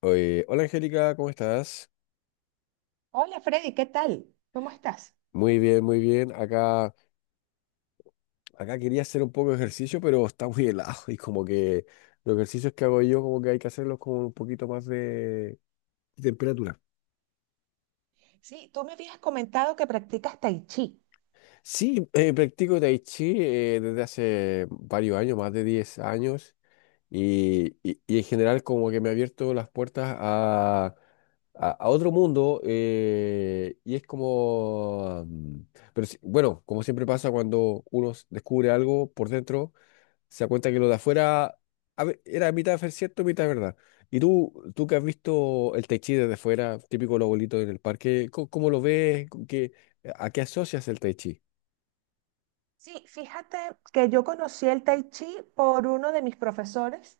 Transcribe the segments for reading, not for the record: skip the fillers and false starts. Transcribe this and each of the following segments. Oye, hola Angélica, ¿cómo estás? Hola, Freddy, ¿qué tal? ¿Cómo estás? Muy bien, muy bien. Acá quería hacer un poco de ejercicio, pero está muy helado y como que los ejercicios que hago yo como que hay que hacerlos con un poquito más de temperatura. Sí, tú me habías comentado que practicas tai chi. Sí, practico Tai Chi desde hace varios años, más de 10 años. Y en general como que me ha abierto las puertas a otro mundo y es como, pero bueno, como siempre pasa cuando uno descubre algo por dentro, se da cuenta que lo de afuera era mitad cierto, mitad verdad. Y tú que has visto el Tai Chi desde fuera, típico los abuelitos en el parque, ¿cómo lo ves? ¿A qué asocias el Tai Chi? Sí, fíjate que yo conocí el tai chi por uno de mis profesores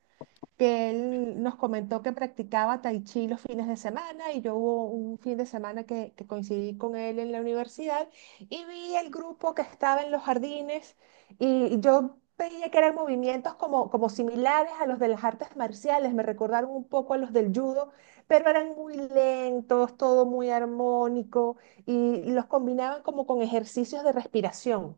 que él nos comentó que practicaba tai chi los fines de semana y yo hubo un fin de semana que coincidí con él en la universidad y vi el grupo que estaba en los jardines y yo veía que eran movimientos como similares a los de las artes marciales. Me recordaron un poco a los del judo, pero eran muy lentos, todo muy armónico, y los combinaban como con ejercicios de respiración.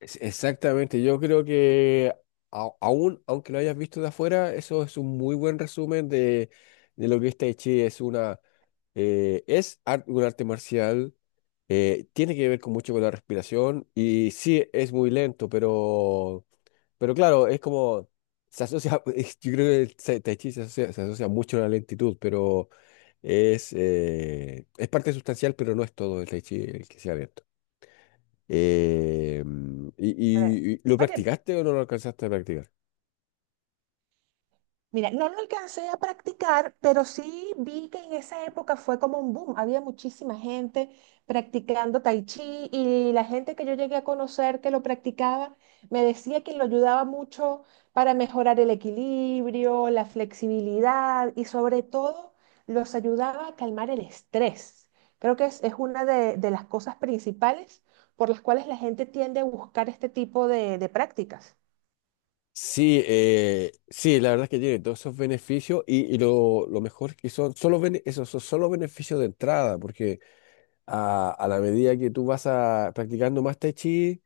Exactamente, yo creo que aún, aunque lo hayas visto de afuera, eso es un muy buen resumen de lo que es Tai Chi. Es una, es un arte marcial, tiene que ver con mucho con la respiración y sí, es muy lento, pero, claro, es como, se asocia, yo creo que el Tai Chi se asocia mucho a la lentitud, pero es parte sustancial, pero no es todo el Tai Chi el que sea lento. Eh, y, A ver. lo Oye, practicaste o no lo alcanzaste a practicar? mira, no lo alcancé a practicar, pero sí vi que en esa época fue como un boom. Había muchísima gente practicando tai chi, y la gente que yo llegué a conocer que lo practicaba me decía que lo ayudaba mucho para mejorar el equilibrio, la flexibilidad y sobre todo los ayudaba a calmar el estrés. Creo que es una de las cosas principales por las cuales la gente tiende a buscar este tipo de prácticas. Sí, sí, la verdad es que tiene todos esos beneficios y, y lo mejor es que son solo esos son solo beneficios de entrada, porque a la medida que tú vas practicando más Tai Chi,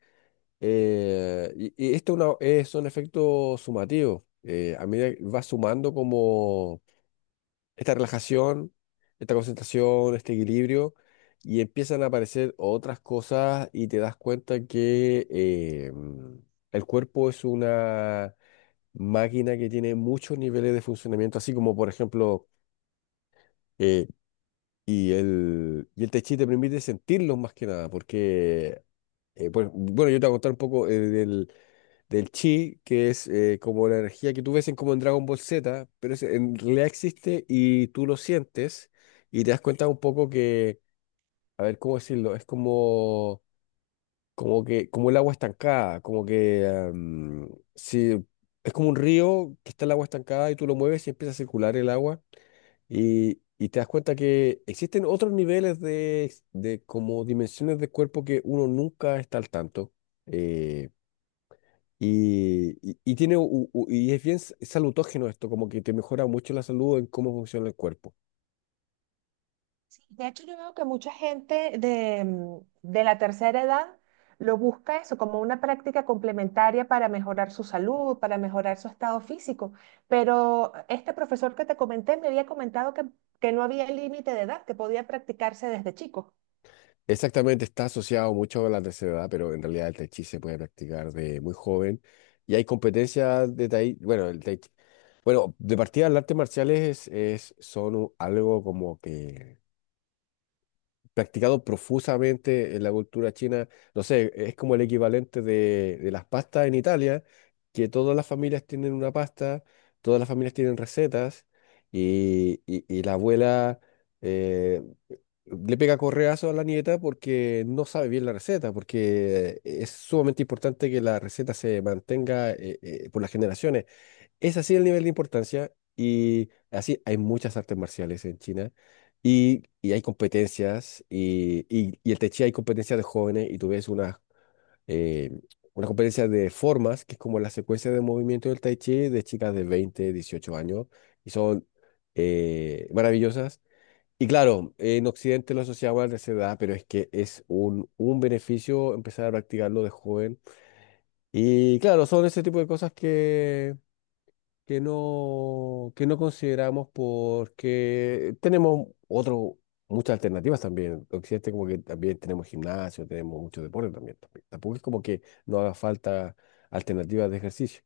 esto es son efectos sumativos, a medida que vas sumando como esta relajación, esta concentración, este equilibrio, y empiezan a aparecer otras cosas y te das cuenta que el cuerpo es una máquina que tiene muchos niveles de funcionamiento, así como por ejemplo, eh, y el Tai Chi te permite sentirlos más que nada, porque, pues, bueno, yo te voy a contar un poco del, del chi, que es como la energía que tú ves en, como en Dragon Ball Z, pero en realidad existe y tú lo sientes y te das cuenta un poco que, a ver, ¿cómo decirlo? Es como, como que, como el agua estancada, como que, si, es como un río que está el agua estancada y tú lo mueves y empieza a circular el agua Y te das cuenta que existen otros niveles de como dimensiones de cuerpo que uno nunca está al tanto. eh, y es bien salutógeno esto, como que te mejora mucho la salud en cómo funciona el cuerpo. Sí. De hecho, yo veo que mucha gente de, mm, de la tercera edad lo busca eso como una práctica complementaria para mejorar su salud, para mejorar su estado físico. Pero este profesor que te comenté me había comentado que no había límite de edad, que podía practicarse desde chico. Exactamente, está asociado mucho a la tercera edad, pero en realidad el Tai Chi se puede practicar de muy joven. Y hay competencias de Tai, bueno, el Bueno, de partida las artes marciales es, son algo como que practicado profusamente en la cultura china. No sé, es como el equivalente de las pastas en Italia, que todas las familias tienen una pasta, todas las familias tienen recetas y la abuela eh, le pega correazo a la nieta porque no sabe bien la receta, porque es sumamente importante que la receta se mantenga por las generaciones. Es así el nivel de importancia y así hay muchas artes marciales en China y hay competencias y en Tai Chi hay competencias de jóvenes y tú ves eh, una competencia de formas que es como la secuencia de movimiento del Tai Chi de chicas de 20, 18 años y son maravillosas. Y claro, en Occidente lo asociamos a la tercera edad, pero es que es un beneficio empezar a practicarlo de joven. Y claro, son ese tipo de cosas que no consideramos porque tenemos otro, muchas alternativas también. Occidente como que también tenemos gimnasio, tenemos mucho deporte también, también. Tampoco es como que no haga falta alternativas de ejercicio.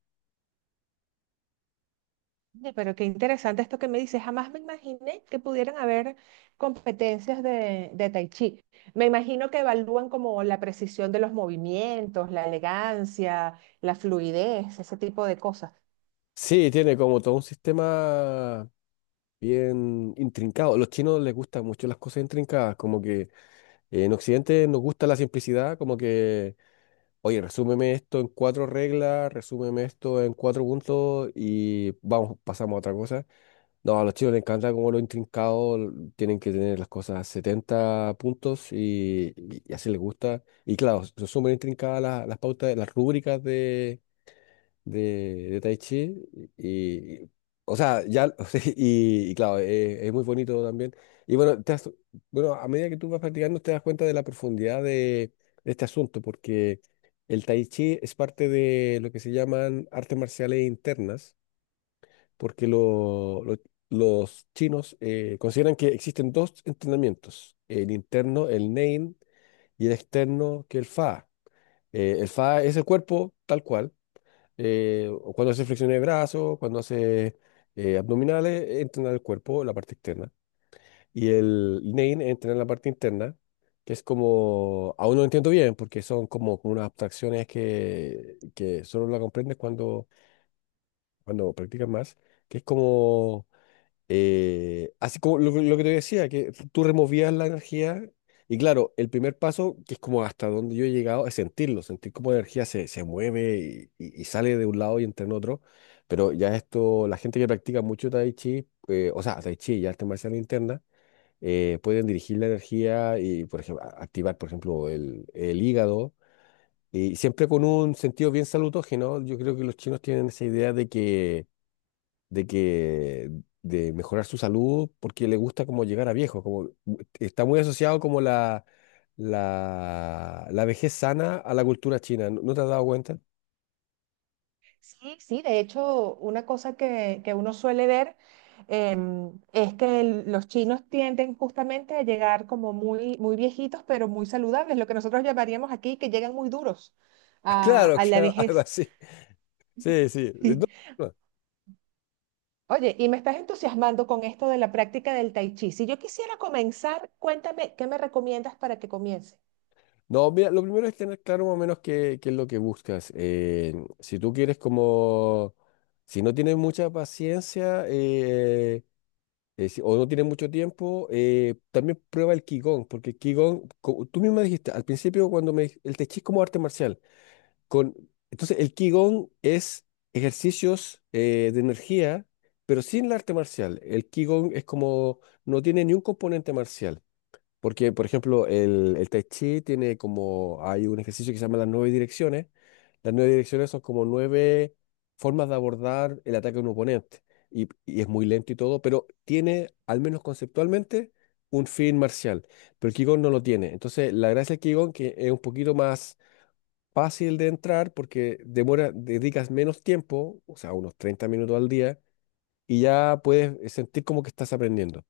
Oye, pero qué interesante esto que me dices. Jamás me imaginé que pudieran haber competencias de tai chi. Me imagino que evalúan como la precisión de los movimientos, la elegancia, la fluidez, ese tipo de cosas. Sí, tiene como todo un sistema bien intrincado. A los chinos les gustan mucho las cosas intrincadas, como que en Occidente nos gusta la simplicidad, como que oye, resúmeme esto en cuatro reglas, resúmeme esto en cuatro puntos y vamos, pasamos a otra cosa. No, a los chicos les encanta como lo intrincado, tienen que tener las cosas 70 puntos y así les gusta. Y claro, son súper intrincadas las pautas, las rúbricas de Tai Chi y, y- o sea, ya, y claro, es muy bonito también. Y bueno, bueno, a medida que tú vas practicando te das cuenta de la profundidad de este asunto, porque el Tai Chi es parte de lo que se llaman artes marciales internas, porque los chinos consideran que existen dos entrenamientos, el interno, el Nein, y el externo, que el Fa. El Fa es el cuerpo tal cual o cuando hace flexiones de brazos, cuando hace abdominales, es entrenar el cuerpo, la parte externa. Y el Name es entrenar la parte interna, que es como, aún no lo entiendo bien, porque son como, como unas abstracciones que solo la comprendes cuando practicas más, que es como así como lo que te decía, que tú removías la energía y claro, el primer paso, que es como hasta donde yo he llegado, es sentirlo, sentir cómo la energía se mueve y sale de un lado y entra en otro. Pero ya esto, la gente que practica mucho Tai Chi, o sea, Tai Chi y arte marcial interna, pueden dirigir la energía y, por ejemplo, activar, por ejemplo, el hígado. Y siempre con un sentido bien salutógeno. Yo creo que los chinos tienen esa idea de que de mejorar su salud porque le gusta como llegar a viejo, como está muy asociado como la vejez sana a la cultura china. ¿No, no te has dado cuenta? Sí, sí, de hecho, una cosa que uno suele ver, es que los chinos tienden justamente a llegar como muy, muy viejitos, pero muy saludables, lo que nosotros llamaríamos aquí que llegan muy duros Claro, a la claro, algo vejez. así. Sí, sí. No, Sí. no. Oye, y me estás entusiasmando con esto de la práctica del tai chi. Si yo quisiera comenzar, cuéntame, ¿qué me recomiendas para que comience? No, mira, lo primero es tener claro más o menos qué es lo que buscas. Si tú quieres como, si no tienes mucha paciencia, o no tienes mucho tiempo, también prueba el Qigong, porque el Qigong, tú misma dijiste al principio cuando me el Tai Chi es como arte marcial. Con, entonces, el Qigong es ejercicios de energía, pero sin el arte marcial. El Qigong es como, no tiene ni un componente marcial. Porque, por ejemplo, el Tai Chi tiene como, hay un ejercicio que se llama las nueve direcciones. Las nueve direcciones son como nueve formas de abordar el ataque a un oponente. Y es muy lento y todo, pero tiene, al menos conceptualmente, un fin marcial. Pero el Qigong no lo tiene. Entonces, la gracia del Qigong que es un poquito más fácil de entrar porque demora, dedicas menos tiempo, o sea, unos 30 minutos al día, y ya puedes sentir como que estás aprendiendo.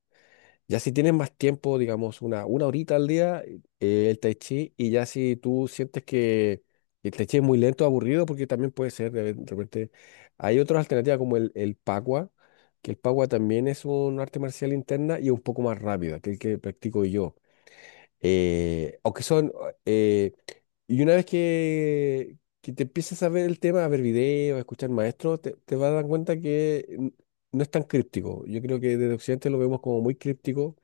Ya si tienes más tiempo, digamos, una horita al día, el tai chi, y ya si tú sientes que el tai chi es muy lento, aburrido, porque también puede ser, de repente, hay otras alternativas como el pagua, que el pagua también es un arte marcial interna y un poco más rápida que el que practico yo eh, o que son... eh, y una vez que te empiezas a ver el tema, a ver videos, a escuchar maestros, te vas a dar cuenta que no es tan críptico. Yo creo que desde Occidente lo vemos como muy críptico,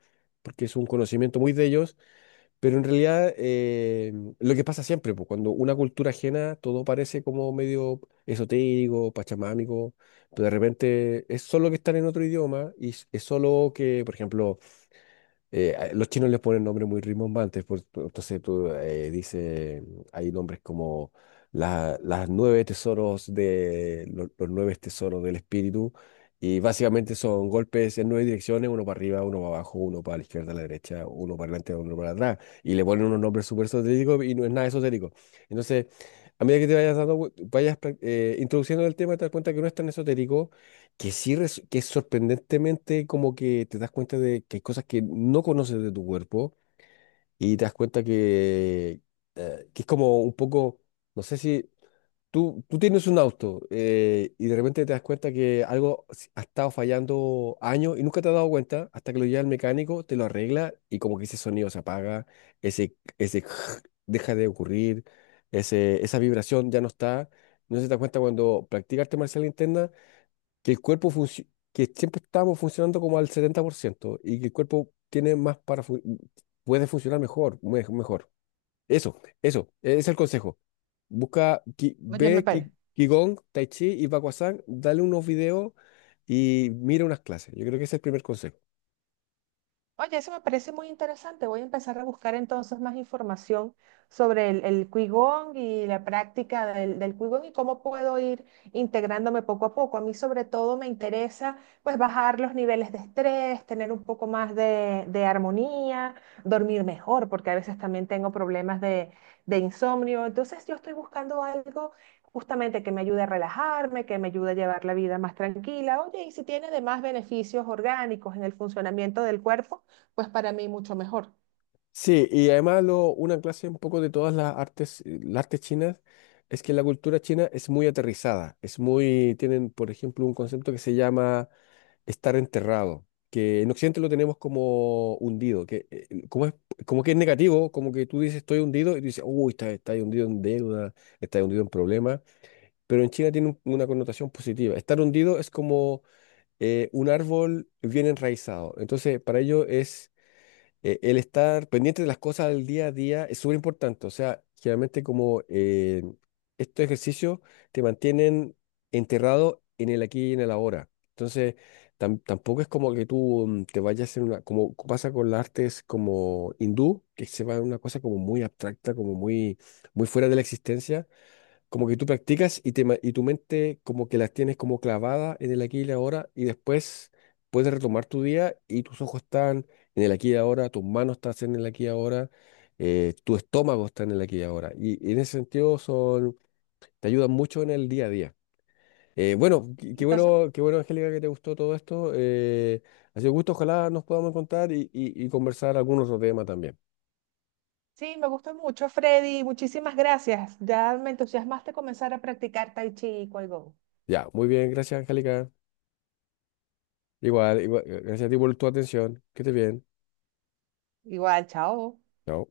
porque es un conocimiento muy de ellos, pero en realidad lo que pasa siempre, pues, cuando una cultura ajena, todo parece como medio esotérico, pachamámico, pero de repente es solo que están en otro idioma y es solo que, por ejemplo, los chinos les ponen nombres muy rimbombantes, entonces tú dices, hay nombres como las nueve tesoros de los, nueve tesoros del espíritu, y básicamente son golpes en nueve direcciones, uno para arriba, uno para abajo, uno para la izquierda, la derecha, uno para adelante, uno para atrás, y le ponen unos nombres súper esotéricos y no es nada esotérico. Entonces, a medida que te vayas dando, vayas introduciendo el tema, te das cuenta que no es tan esotérico que sí, que es sorprendentemente como que te das cuenta de que hay cosas que no conoces de tu cuerpo y te das cuenta que es como un poco, no sé si tú tienes un auto y de repente te das cuenta que algo ha estado fallando años y nunca te has dado cuenta hasta que lo lleva el mecánico, te lo arregla y como que ese sonido se apaga, ese deja de ocurrir, esa vibración ya no está. No se te das cuenta cuando practicas arte marcial interna que el cuerpo que siempre estamos funcionando como al 70% y que el cuerpo tiene más para puede funcionar mejor, mejor. Eso, ese es el consejo. Busca, Oye, me ve parece. Qigong, Tai Chi y Baguazhang, dale unos videos y mira unas clases. Yo creo que ese es el primer consejo. Oye, eso me parece muy interesante. Voy a empezar a buscar entonces más información sobre el Qigong y la práctica del, del Qigong y cómo puedo ir integrándome poco a poco. A mí sobre todo me interesa pues bajar los niveles de estrés, tener un poco más de armonía, dormir mejor, porque a veces también tengo problemas de insomnio. Entonces yo estoy buscando algo justamente que me ayude a relajarme, que me ayude a llevar la vida más tranquila. Oye, y si tiene además beneficios orgánicos en el funcionamiento del cuerpo, pues para mí mucho mejor. Sí, y además una clase un poco de todas las artes chinas, es que la cultura china es muy aterrizada, tienen, por ejemplo, un concepto que se llama estar enterrado, que en Occidente lo tenemos como hundido, que como como que es negativo, como que tú dices estoy hundido y tú dices, uy, está ahí hundido en deuda, estás hundido en problemas, pero en China tiene una connotación positiva. Estar hundido es como un árbol bien enraizado, entonces para ellos es el estar pendiente de las cosas del día a día es súper importante. O sea, generalmente como estos ejercicios te mantienen enterrado en el aquí y en el ahora. Entonces, tampoco es como que tú te vayas en una, como pasa con las artes como hindú, que se va en una cosa como muy abstracta, como muy, muy fuera de la existencia. Como que tú practicas y tu mente como que las tienes como clavada en el aquí y el ahora y después puedes retomar tu día y tus ojos están en el aquí y ahora, tus manos están en el aquí y ahora, tu estómago está en el aquí y ahora. Y en ese sentido te ayudan mucho en el día a día. Bueno, qué Entonces bueno, qué bueno, Angélica, que te gustó todo esto. Ha sido un gusto, ojalá nos podamos encontrar y conversar algún otro tema también. sí, me gusta mucho, Freddy. Muchísimas gracias. Ya me entusiasmaste comenzar a practicar Tai Chi y Qigong. Ya, muy bien, gracias, Angélica. Igual, igual, gracias a ti por tu atención. Que estés bien. Igual, chao. Chao.